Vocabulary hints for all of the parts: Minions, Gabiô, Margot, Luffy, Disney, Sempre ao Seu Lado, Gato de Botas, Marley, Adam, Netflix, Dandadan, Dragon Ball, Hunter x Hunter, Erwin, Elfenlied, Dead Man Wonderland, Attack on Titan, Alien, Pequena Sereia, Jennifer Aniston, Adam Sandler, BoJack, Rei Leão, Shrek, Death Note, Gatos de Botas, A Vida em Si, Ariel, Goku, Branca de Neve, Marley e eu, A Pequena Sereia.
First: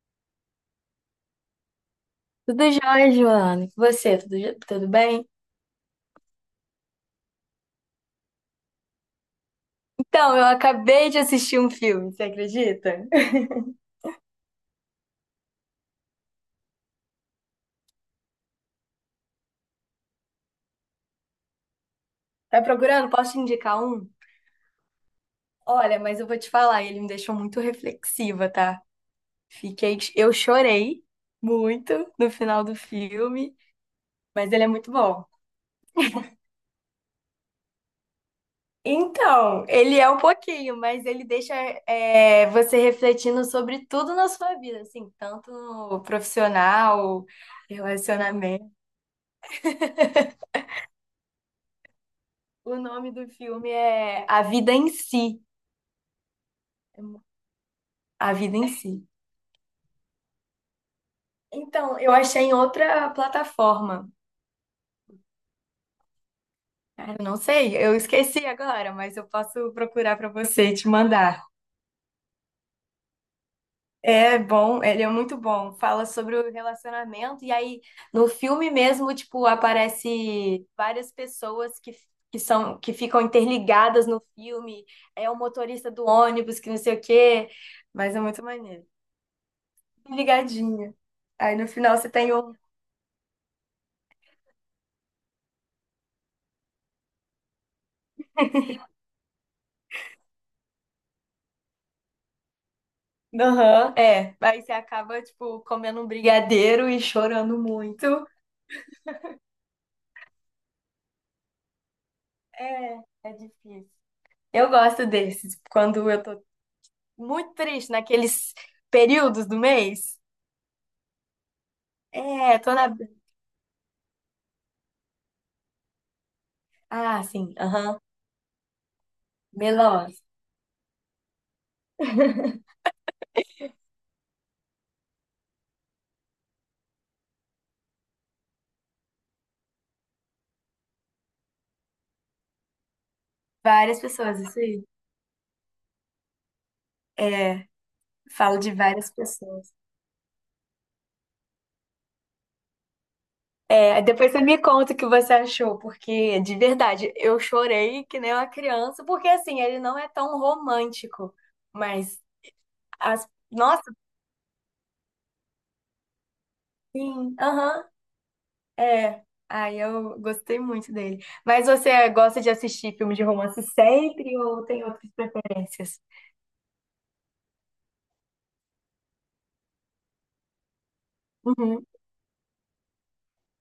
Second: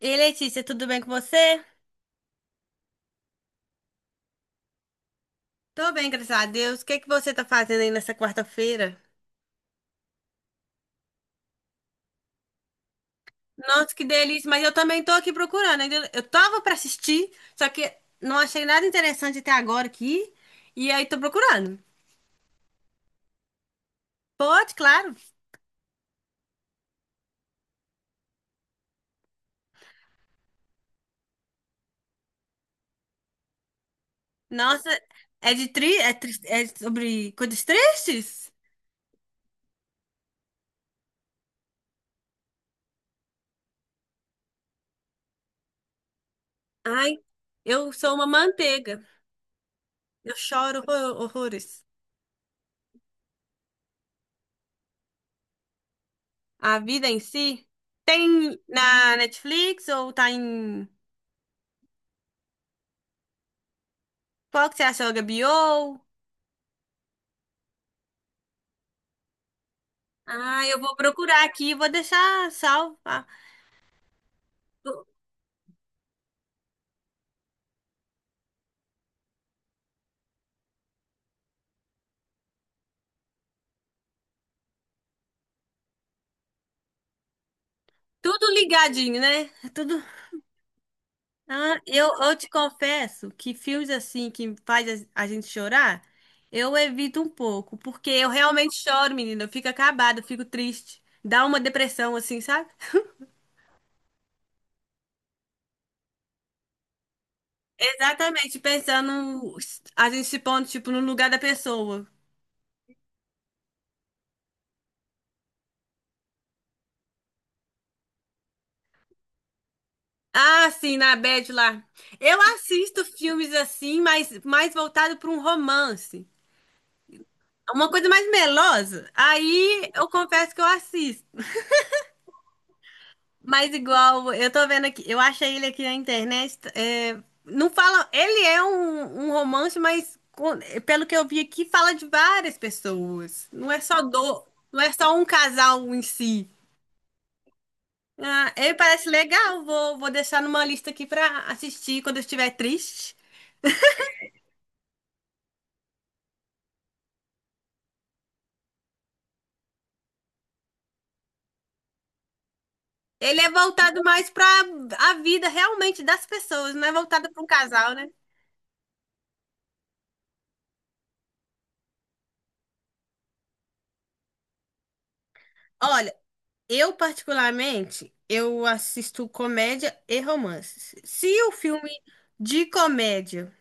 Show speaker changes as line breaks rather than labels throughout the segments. E Letícia, tudo bem com você?
Tudo jóia, Joana? E você, tudo bem?
Tô bem, graças a Deus. O que que você tá fazendo aí nessa quarta-feira?
Então, eu acabei de assistir um filme, você acredita?
Nossa, que delícia, mas eu também tô aqui procurando. Eu tava pra assistir, só que não achei nada interessante até agora aqui. E aí tô procurando.
Tá procurando? Posso te indicar um?
Pode, claro.
Olha, mas eu vou te falar, ele me deixou muito reflexiva, tá? Eu chorei muito no final do filme, mas ele é
Nossa,
muito bom.
é de tri- é sobre coisas tristes?
Então, ele é um pouquinho, mas ele deixa você refletindo sobre tudo na sua vida, assim, tanto no
Ai,
profissional,
eu sou uma
relacionamento.
manteiga. Eu choro horrores.
O nome do filme é A Vida em Si.
A vida em si
A Vida
tem
em Si.
na Netflix ou tá em...
Então, eu achei em outra plataforma.
Qual que você achou, HBO?
Ah, eu não sei, eu esqueci agora, mas eu posso procurar para
Ah,
você e
eu
te
vou
mandar.
procurar aqui, e vou deixar salvo. Ah,
É bom, ele
tu-
é muito bom. Fala sobre o relacionamento, e aí no filme mesmo, tipo, aparece várias pessoas que são que ficam interligadas no filme. É o motorista do ônibus, que não sei o quê, mas é muito
Tudo
maneiro.
ligadinho, né? É tudo.
Ligadinha. Aí no
Ah,
final
eu,
você tem
eu te
o
confesso que filmes assim que faz a gente chorar, eu evito um pouco, porque eu realmente choro, menina. Eu fico acabada, eu fico triste. Dá uma depressão, assim, sabe?
Aham, é. Aí você acaba, tipo, comendo um brigadeiro e chorando muito.
Exatamente, pensando, a gente se pondo, tipo, no lugar da pessoa.
É, é difícil. Eu gosto desses, quando eu tô muito triste, naqueles períodos do mês.
Ah, sim, na Bad lá. Eu
É, tô na.
assisto filmes assim, mas mais voltado para um romance.
Ah, sim,
Uma
aham.
coisa mais melosa. Aí eu
Melose.
confesso que eu assisto. Mas igual, eu tô vendo aqui, eu achei ele aqui na internet. É, não fala. Ele é um romance, pelo que eu vi aqui, fala de várias pessoas.
Várias pessoas, isso
Não
aí.
é só um casal em si.
É,
Ah,
falo de
ele parece
várias
legal.
pessoas.
Vou deixar numa lista aqui pra assistir quando eu estiver triste.
É, aí depois você me conta o que você achou, porque de verdade, eu chorei que nem uma criança, porque assim, ele não é tão romântico, mas as.
Ele é
Nossa,
voltado mais pra a vida realmente das pessoas, não é voltado
sim,
pra um
aham,
casal, né?
é. Aí eu gostei muito dele. Mas você gosta de assistir filme de romance sempre ou tem outras preferências?
Olha, eu, particularmente, eu assisto comédia e romance. Se o
Uhum,
filme de comédia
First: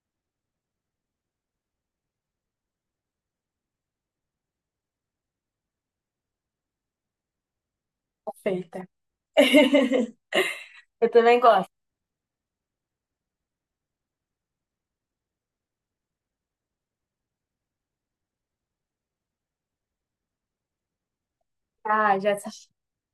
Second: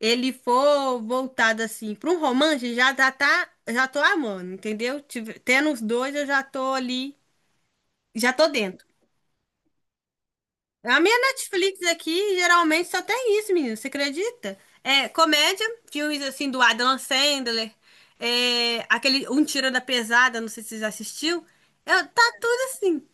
ele for voltado assim para um romance, já tô amando, entendeu? Tendo os dois, eu já tô ali, já tô dentro.
perfeita.
A
Eu
minha
também gosto.
Netflix aqui geralmente só tem isso, menino. Você acredita? É comédia, filmes assim do Adam Sandler, é, aquele Um Tira da Pesada, não sei se você já assistiu. Eu,
Ah,
tá
já
tudo
assisti.
assim.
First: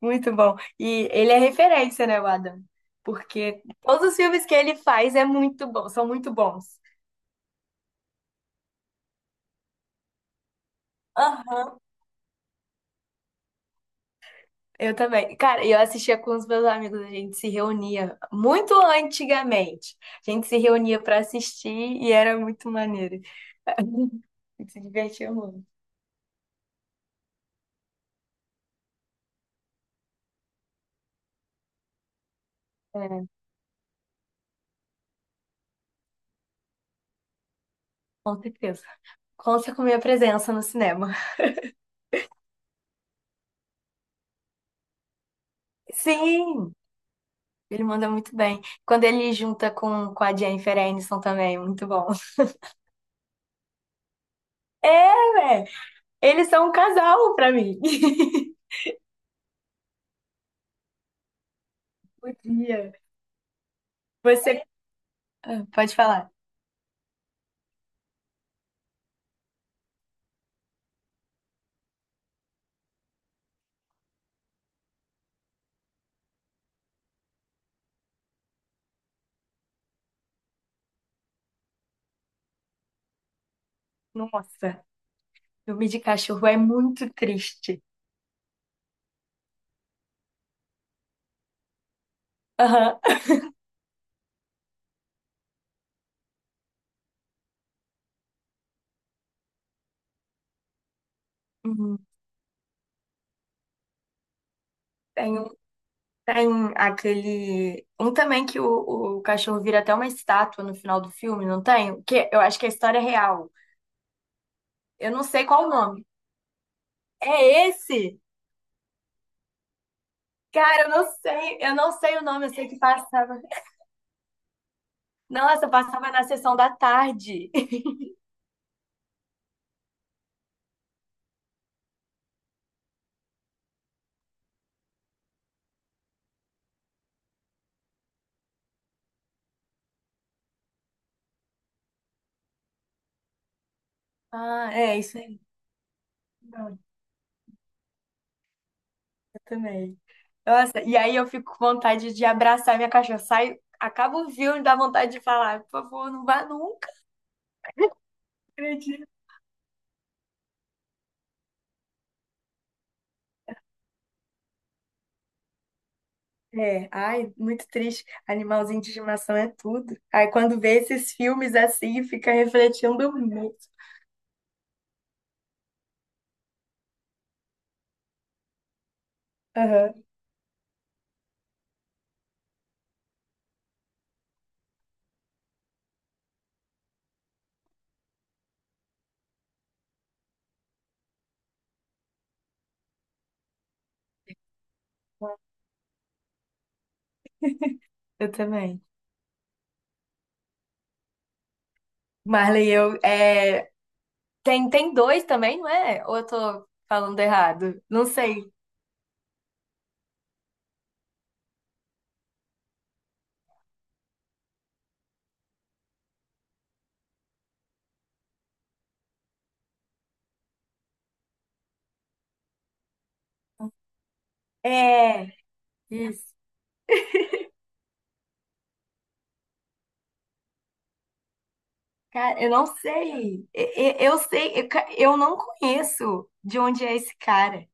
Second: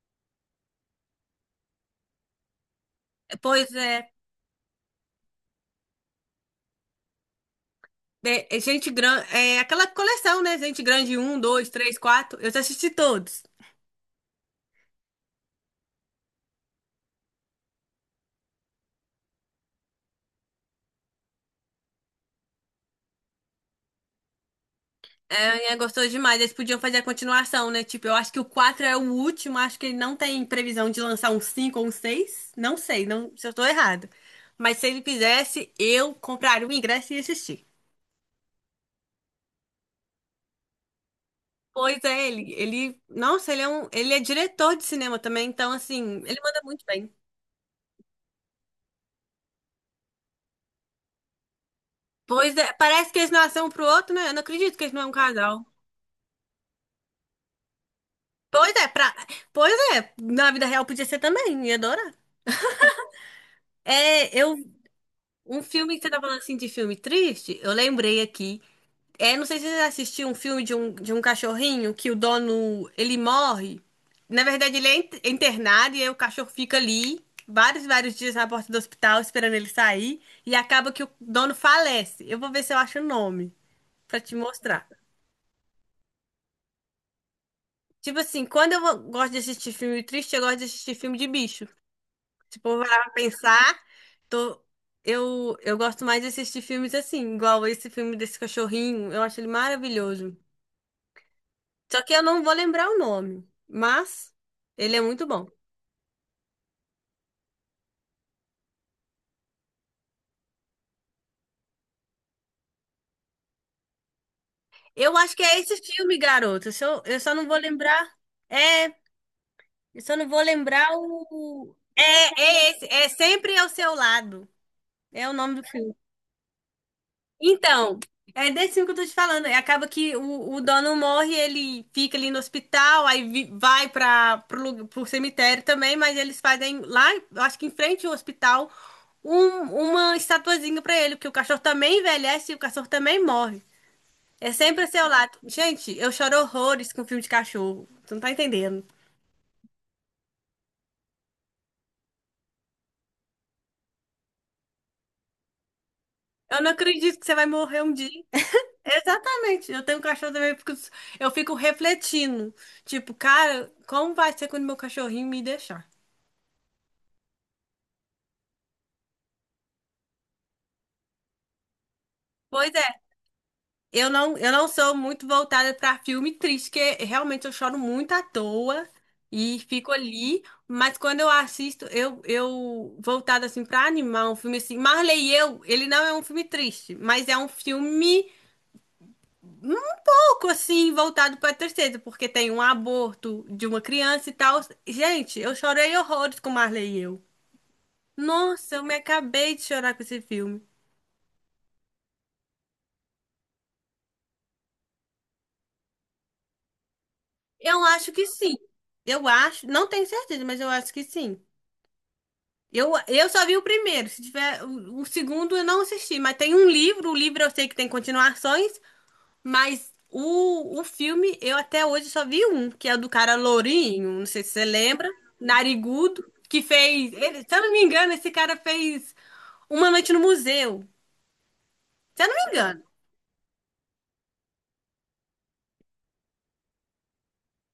Muito bom. E ele é referência, né, o Adam? Porque
Pois é.
todos os filmes que ele faz é muito bom, são muito bons.
É, é Gente Grande, é aquela coleção, né? Gente Grande, um, dois,
Aham,
três, quatro. Eu já assisti todos.
eu também. Cara, eu assistia com os meus amigos, a gente se reunia muito antigamente. A gente se reunia pra assistir e era muito maneiro. Tem que se divertir muito.
É, a gostou demais. Eles podiam fazer a continuação, né? Tipo, eu acho que o quatro é o último. Acho que ele não tem previsão de lançar um cinco ou um seis. Não sei,
É,
não, se eu tô errado. Mas se ele fizesse, eu compraria o ingresso e ia assistir.
com certeza. Conta com minha presença no cinema.
Pois é, nossa, ele é diretor de cinema também, então assim, ele manda
Sim,
muito bem.
ele manda muito bem. Quando ele junta com a Jennifer Aniston também, muito bom.
Pois é, parece que eles nasceram um pro outro, né? Eu não acredito que eles
É,
não é um casal.
velho, eles são um casal pra mim.
Pois é, pra... pois é, na vida real podia ser também, ia adorar.
Podia.
É, eu,
Você
um
Ah, pode
filme que você tá
falar.
falando assim de filme triste, eu lembrei aqui. É, não sei se você já assistiu um filme de um cachorrinho que o dono, ele morre. Na verdade, ele é internado e aí o cachorro fica ali vários dias na porta do hospital esperando ele sair e acaba que o dono falece. Eu vou ver se eu acho o nome pra te
Nossa,
mostrar.
filme de cachorro é muito triste.
Tipo assim, gosto de assistir filme triste, eu gosto de assistir filme de bicho. Tipo, eu
Aham.
parar pra pensar. Tô... Eu gosto mais de assistir filmes assim, igual esse filme desse cachorrinho. Eu acho ele maravilhoso.
Uhum.
Só que eu não vou lembrar o nome, mas ele é muito
Tem,
bom.
um- tem aquele. Um também que o cachorro vira até uma estátua no final do filme, não tem? Que eu acho que é a história real. Eu
Eu
não
acho que
sei
é
qual o
esse
nome.
filme, garoto. Se Eu só, eu só não vou
É
lembrar.
esse?
É, eu só não vou
Cara,
lembrar
eu não sei. Eu
o.
não
É,
sei o nome. Eu sei
é
que
esse. É
passava.
Sempre ao Seu Lado. É o nome do
Nossa,
filme.
passava na sessão da tarde.
Então, é desse filme que eu tô te falando. E acaba que o dono morre, ele fica ali no hospital, aí vai pro cemitério também, mas eles fazem lá, eu acho que em frente ao hospital, uma estatuazinha pra ele, porque o cachorro também envelhece e o cachorro também morre. É
Ah,
sempre a
é
seu
isso
lado.
aí.
Gente, eu choro
Não, eu
horrores com filme de cachorro. Tu não tá entendendo.
também. Nossa, e aí eu fico com vontade de abraçar minha cachorra. Saio, acabo o filme, dá vontade de falar, por favor, não vá
Eu não
nunca.
acredito que você vai morrer um dia.
Acredito.
Exatamente. Eu tenho um cachorro também, porque eu fico refletindo. Tipo, cara, como vai ser quando meu cachorrinho me deixar?
É, ai, muito triste. Animalzinho de estimação é tudo. Aí quando vê esses filmes assim, fica
Pois é,
refletindo muito.
eu não sou muito voltada pra filme triste, porque realmente eu choro muito à toa e fico
Aham,
ali, mas quando eu assisto, eu voltada assim pra animar um filme assim. Marley e eu, ele não é um filme triste, mas é um filme um pouco assim voltado pra tristeza, porque tem um aborto de uma criança e tal. Gente, eu chorei horrores com Marley e eu.
eu
Nossa, eu
também.
me acabei de chorar com esse filme.
Marley, eu, é, tem dois também, não é? Ou eu tô falando errado?
Eu
Não
acho que
sei.
sim. Eu acho, não tenho certeza, mas eu acho que sim. Eu só vi o primeiro. Se tiver o segundo, eu não assisti. Mas tem um livro. O livro eu sei que tem continuações, mas o filme eu até hoje só vi um, que é o do cara lourinho. Não sei se você lembra,
É,
narigudo,
isso.
se eu não me engano, esse cara fez Uma Noite no Museu. Se eu não
Cara, eu
me
não
engano.
sei. Eu não conheço de onde é esse cara.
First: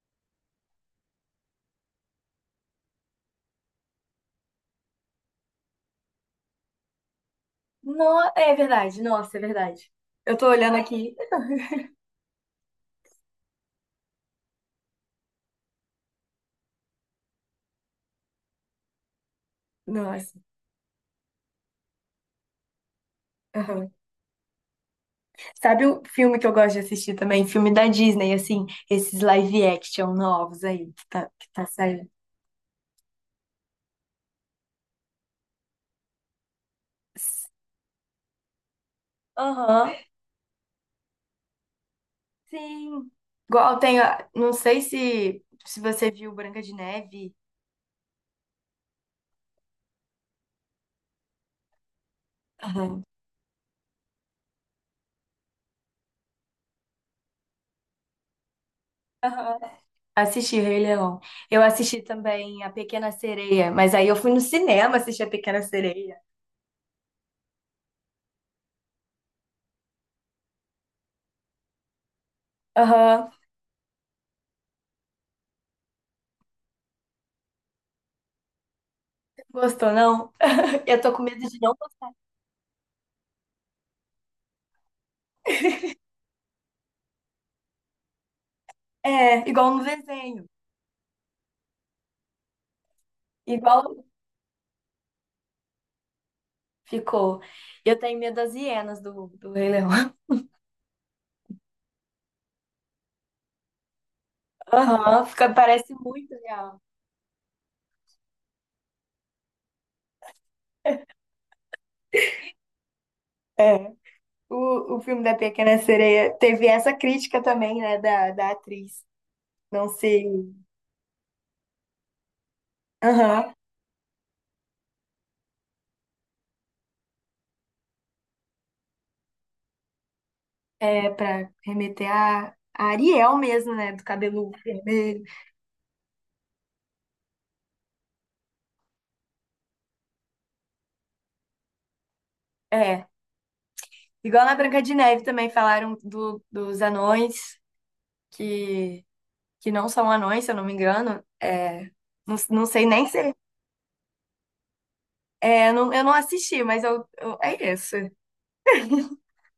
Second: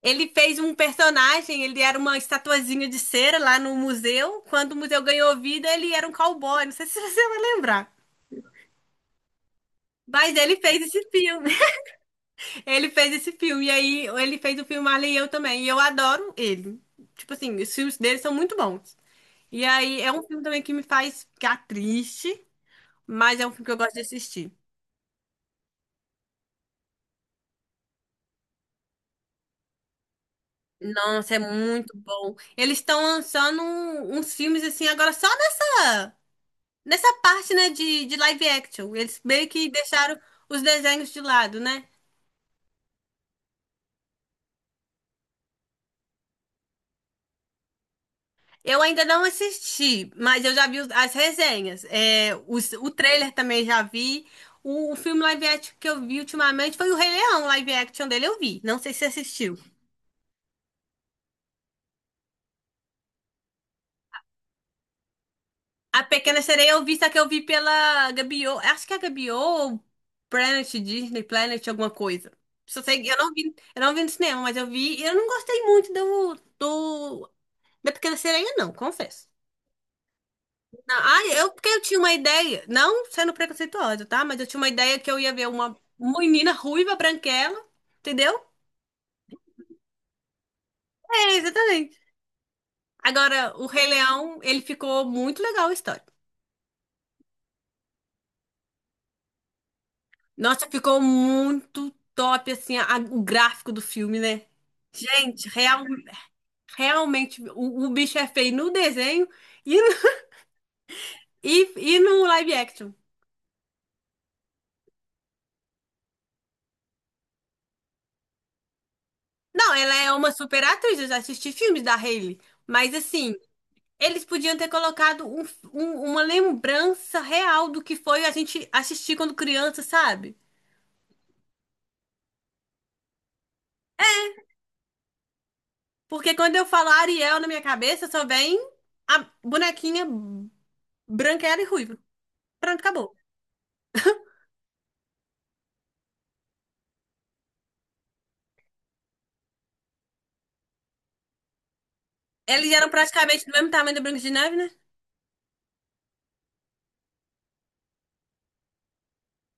Ele fez um personagem, ele era uma estatuazinha de cera lá no museu. Quando o museu ganhou vida, ele era um cowboy. Não sei se você vai lembrar.
No, é verdade, nossa, é verdade.
Mas
Eu tô
ele
olhando
fez esse
aqui.
filme. Ele fez esse filme. E aí ele fez o filme Alien e Eu Também. E eu adoro ele. Tipo assim, os filmes dele são muito bons. E aí é um
Nossa.
filme também que me faz ficar triste, mas é um filme que eu
Aham.
gosto de assistir.
Sabe o filme que eu gosto de assistir também? Filme da Disney, assim, esses live action novos aí que tá,
Nossa, é
que tá
muito
saindo.
bom. Eles estão lançando uns filmes assim agora só da... Nessa parte, né, de live action, eles meio que
Aham.
deixaram os desenhos de lado, né?
Sim. Igual tem, não sei se você viu Branca de Neve.
Eu ainda não assisti, mas eu já vi as resenhas. É, o
Aham.
trailer também já vi. O filme live action que eu vi ultimamente foi o Rei Leão, o live action dele eu vi. Não sei se você assistiu.
Aham. Assisti Rei Leão. Eu assisti também A Pequena Sereia, mas aí eu fui no cinema assistir A Pequena
A
Sereia.
Pequena Sereia eu vi, só que eu vi pela Gabiô. Acho que é a Gabiô ou Planet Disney, Planet, alguma coisa. Só sei,
Aham.
eu não vi no cinema, mas eu vi. E eu não gostei muito da Pequena Sereia, não, confesso.
Gostou, não?
Não,
Eu tô
ah,
com medo
eu,
de
porque
não.
eu tinha uma ideia, não sendo preconceituosa, tá? Mas eu tinha uma ideia que eu ia ver uma menina ruiva, branquela, entendeu?
É, igual no desenho.
É, exatamente. Agora, o
Igual
Rei Leão, ele ficou muito legal a história.
ficou. Eu tenho medo das hienas do Rei Leão.
Nossa, ficou muito top, assim, o gráfico do filme, né?
Aham,
Gente,
fica,
real,
parece muito real.
realmente, o bicho é feio no desenho e, no- e no live action.
É. O filme da Pequena Sereia teve essa crítica também, né, da atriz.
Não,
Não
ela é
sei.
uma super atriz, eu já assisti filmes da Hailey, mas assim.
Aham.
Eles podiam ter colocado uma lembrança real do que foi a gente assistir quando criança, sabe?
É, pra remeter a Ariel mesmo, né? Do cabelo vermelho.
Porque quando eu falo Ariel na minha cabeça, só vem a bonequinha branquela e ruiva. Pronto,
É,
acabou.
igual na Branca de Neve também falaram do, dos anões, que, que não são anões, se eu não me engano. É, não, não
Eles
sei
eram
nem se.
praticamente do mesmo tamanho da Branca de Neve, né?
É, não, eu não assisti, mas é isso.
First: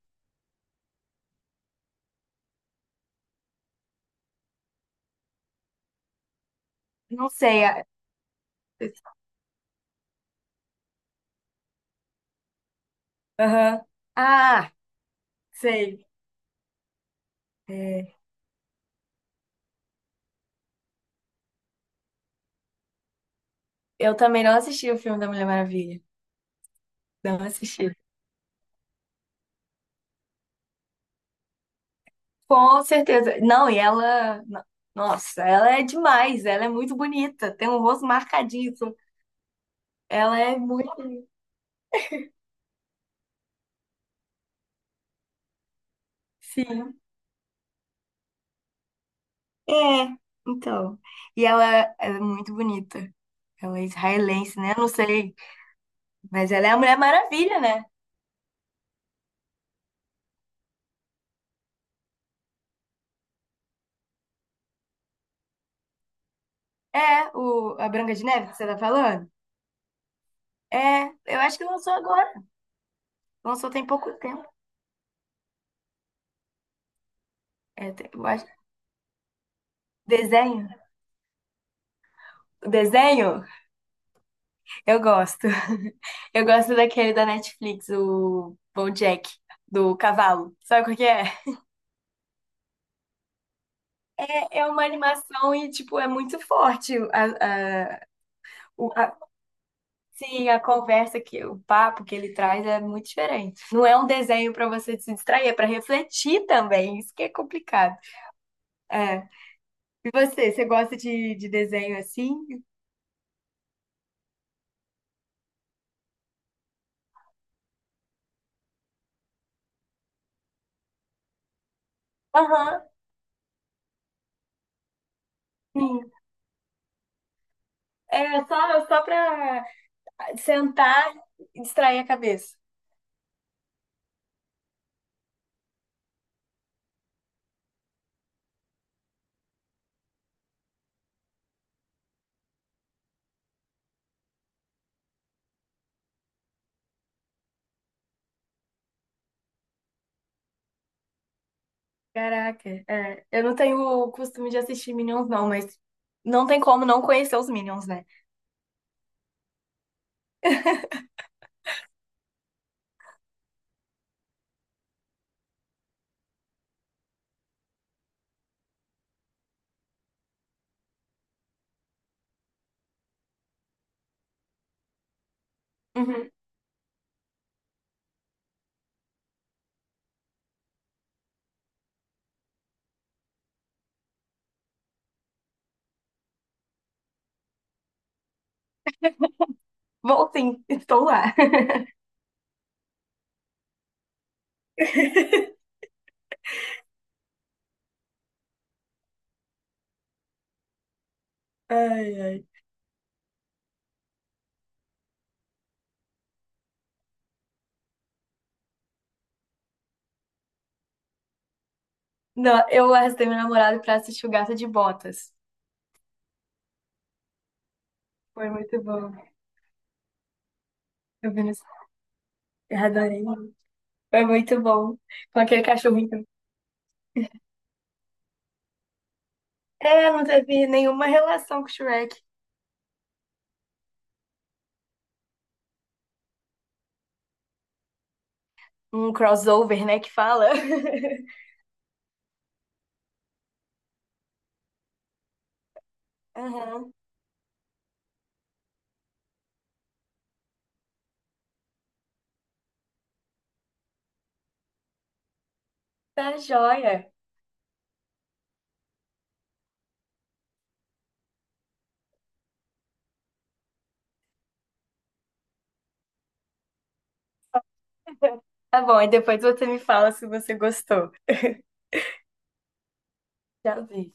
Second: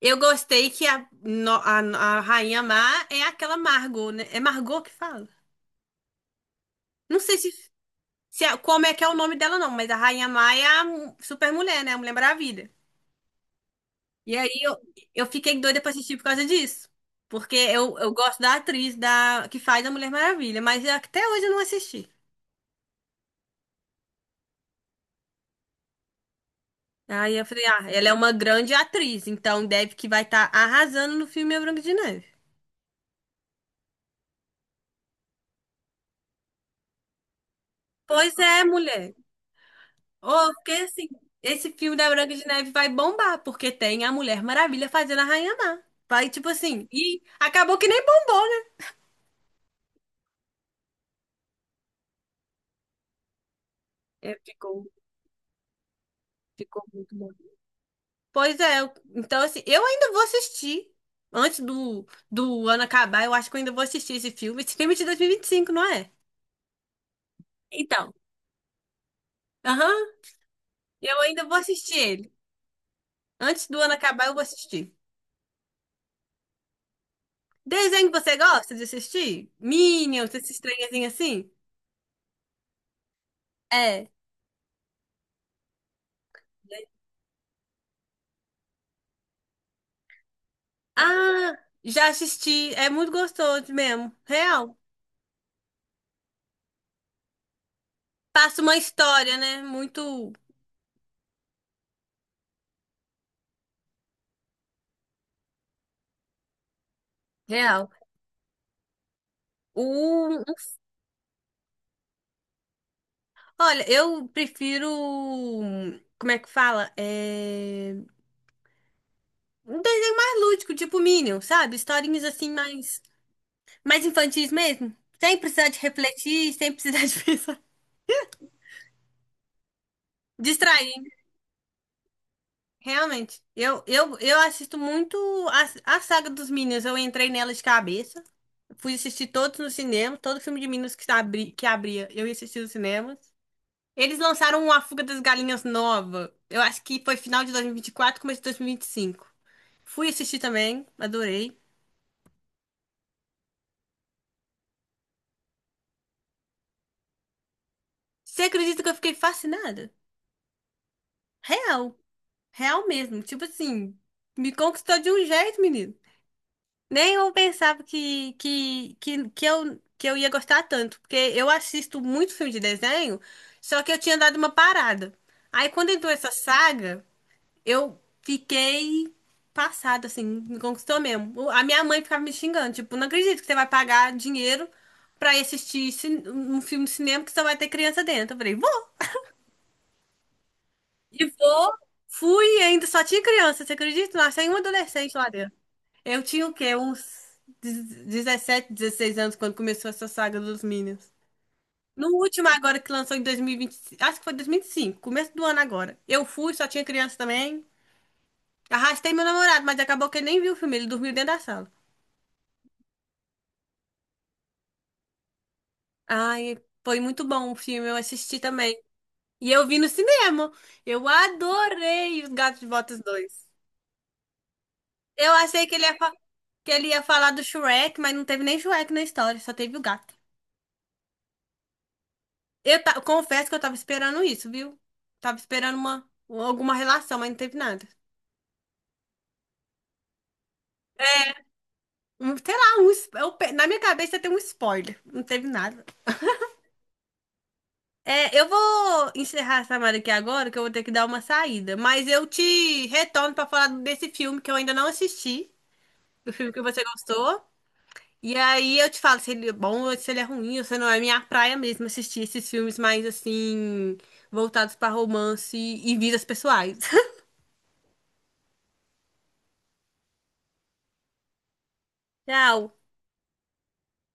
Eu gostei que a, no- a Rainha Má é aquela Margot, né? É Margot que fala. Não
Não
sei se,
sei.
se é- como é que é o nome dela, não, mas a Rainha Má é a super mulher, né? A Mulher Maravilha.
Aham.
E aí
Ah,
eu fiquei doida pra
sei.
assistir por causa disso. Porque eu
É,
gosto da atriz da, que faz a Mulher Maravilha, mas até hoje eu não assisti.
eu também não assisti o filme da Mulher Maravilha.
Aí
Não
eu falei, ah,
assisti.
ela é uma grande atriz, então deve que vai estar arrasando no filme A Branca de Neve.
Com certeza. Não, e ela. Nossa, ela é demais. Ela é muito bonita. Tem um rosto
Pois é,
marcadíssimo.
mulher. Ô,
Ela é
porque
muito.
assim, esse filme da Branca de Neve vai bombar, porque tem a Mulher Maravilha fazendo a Rainha Má. Vai, tipo assim,
Sim.
e acabou que nem bombou, né?
É, então. E ela, é muito bonita. Ela é
É,
israelense, né? Não
ficou,
sei. Mas ela é a
ficou
Mulher
muito...
Maravilha, né?
Pois é, então assim, eu ainda vou assistir. Antes do ano acabar, eu acho que eu ainda vou assistir esse filme. Esse filme é de 2025, não é?
É, o, a
Então,
Branca de Neve que você tá falando?
aham,
É,
eu
eu
ainda vou
acho que lançou
assistir ele.
agora.
Antes
Lançou
do
tem
ano
pouco
acabar, eu vou
tempo.
assistir.
É,
Desenho que
eu
você
acho.
gosta de assistir? Minions, esses
Desenho.
trenzinhos assim?
Desenho?
É.
Eu gosto. Eu gosto daquele da Netflix, o BoJack, do cavalo. Sabe qual que é?
Ah, já assisti. É muito gostoso mesmo.
É, é
Real.
uma animação e, tipo, é muito forte.
Passa uma
O- a-
história, né? Muito
sim, a conversa, o papo que ele traz é muito diferente. Não é um desenho pra você se distrair, é pra refletir também. Isso que é
real.
complicado. É. E você gosta de desenho assim?
Olha, eu prefiro... um, como é que fala? É... um desenho mais lúdico, tipo Minion, sabe? Historinhas assim
Aham,
mais, mais infantis mesmo. Sem precisar de
sim.
refletir, sem precisar de pensar.
É só, pra
Distrair,
sentar e distrair a cabeça.
realmente. Eu assisto muito a saga dos Minions. Eu entrei nela de cabeça. Fui assistir todos no cinema. Todo filme de Minions que abria, eu ia assistir nos cinemas. Eles lançaram A Fuga das Galinhas nova. Eu acho que foi final de 2024, começo de 2025. Fui assistir também, adorei.
Caraca, é. Eu não tenho o costume de assistir Minions, não, mas não tem como não conhecer os Minions, né?
Você acredita que eu fiquei fascinada? Real, real mesmo. Tipo assim, me conquistou de um jeito, menino. Nem eu pensava que eu ia gostar tanto. Porque eu assisto muito filme de desenho, só que eu tinha dado uma parada. Aí quando entrou essa
Uhum.
saga, eu fiquei passada, assim, me conquistou mesmo. A minha mãe ficava me xingando, tipo, não acredito que você vai pagar dinheiro pra ir um filme de cinema que só vai ter criança dentro. Eu falei,
Bom, sim, estou
e
lá.
vou, fui e ainda, só tinha criança, você acredita? Não achei um adolescente lá dentro. Eu tinha o quê? Uns 17, 16 anos quando começou essa saga dos Minions.
Ai,
No
ai.
último agora que lançou em 2025, acho que foi 2005 começo do ano agora. Eu fui, só tinha criança também. Arrastei meu namorado, mas acabou que ele nem viu o filme, ele dormiu dentro da sala.
Não, eu arrastei meu namorado pra assistir o Gato de Botas.
Ai, foi muito bom o filme, eu assisti
Foi
também.
muito bom.
E eu vi no cinema. Eu
Eu vi no...
adorei Os Gatos de
Eu
Botas
adorei.
dois.
Foi muito bom.
Eu
Com aquele
achei que
cachorrinho.
que ele ia falar do Shrek, mas não teve nem Shrek na história, só teve o
É,
gato.
não teve nenhuma relação com o Shrek.
Eu confesso que eu tava esperando isso, viu? Tava esperando uma, alguma relação, mas não teve nada.
Um crossover, né, que fala.
Um- sei lá, um, es- eu pe- na minha cabeça tem um spoiler, não teve nada.
Aham.
É, eu vou encerrar essa chamada aqui agora, que eu vou ter que dar uma saída. Mas eu te retorno pra falar desse filme que eu ainda não assisti, do
Tá
filme que você
joia.
gostou. E aí eu te falo se ele é bom ou se ele é ruim, ou se não é minha praia mesmo assistir esses filmes mais assim, voltados pra romance e vidas pessoais.
Tá bom, e depois você me fala se você gostou.
Tchau.
Já vi.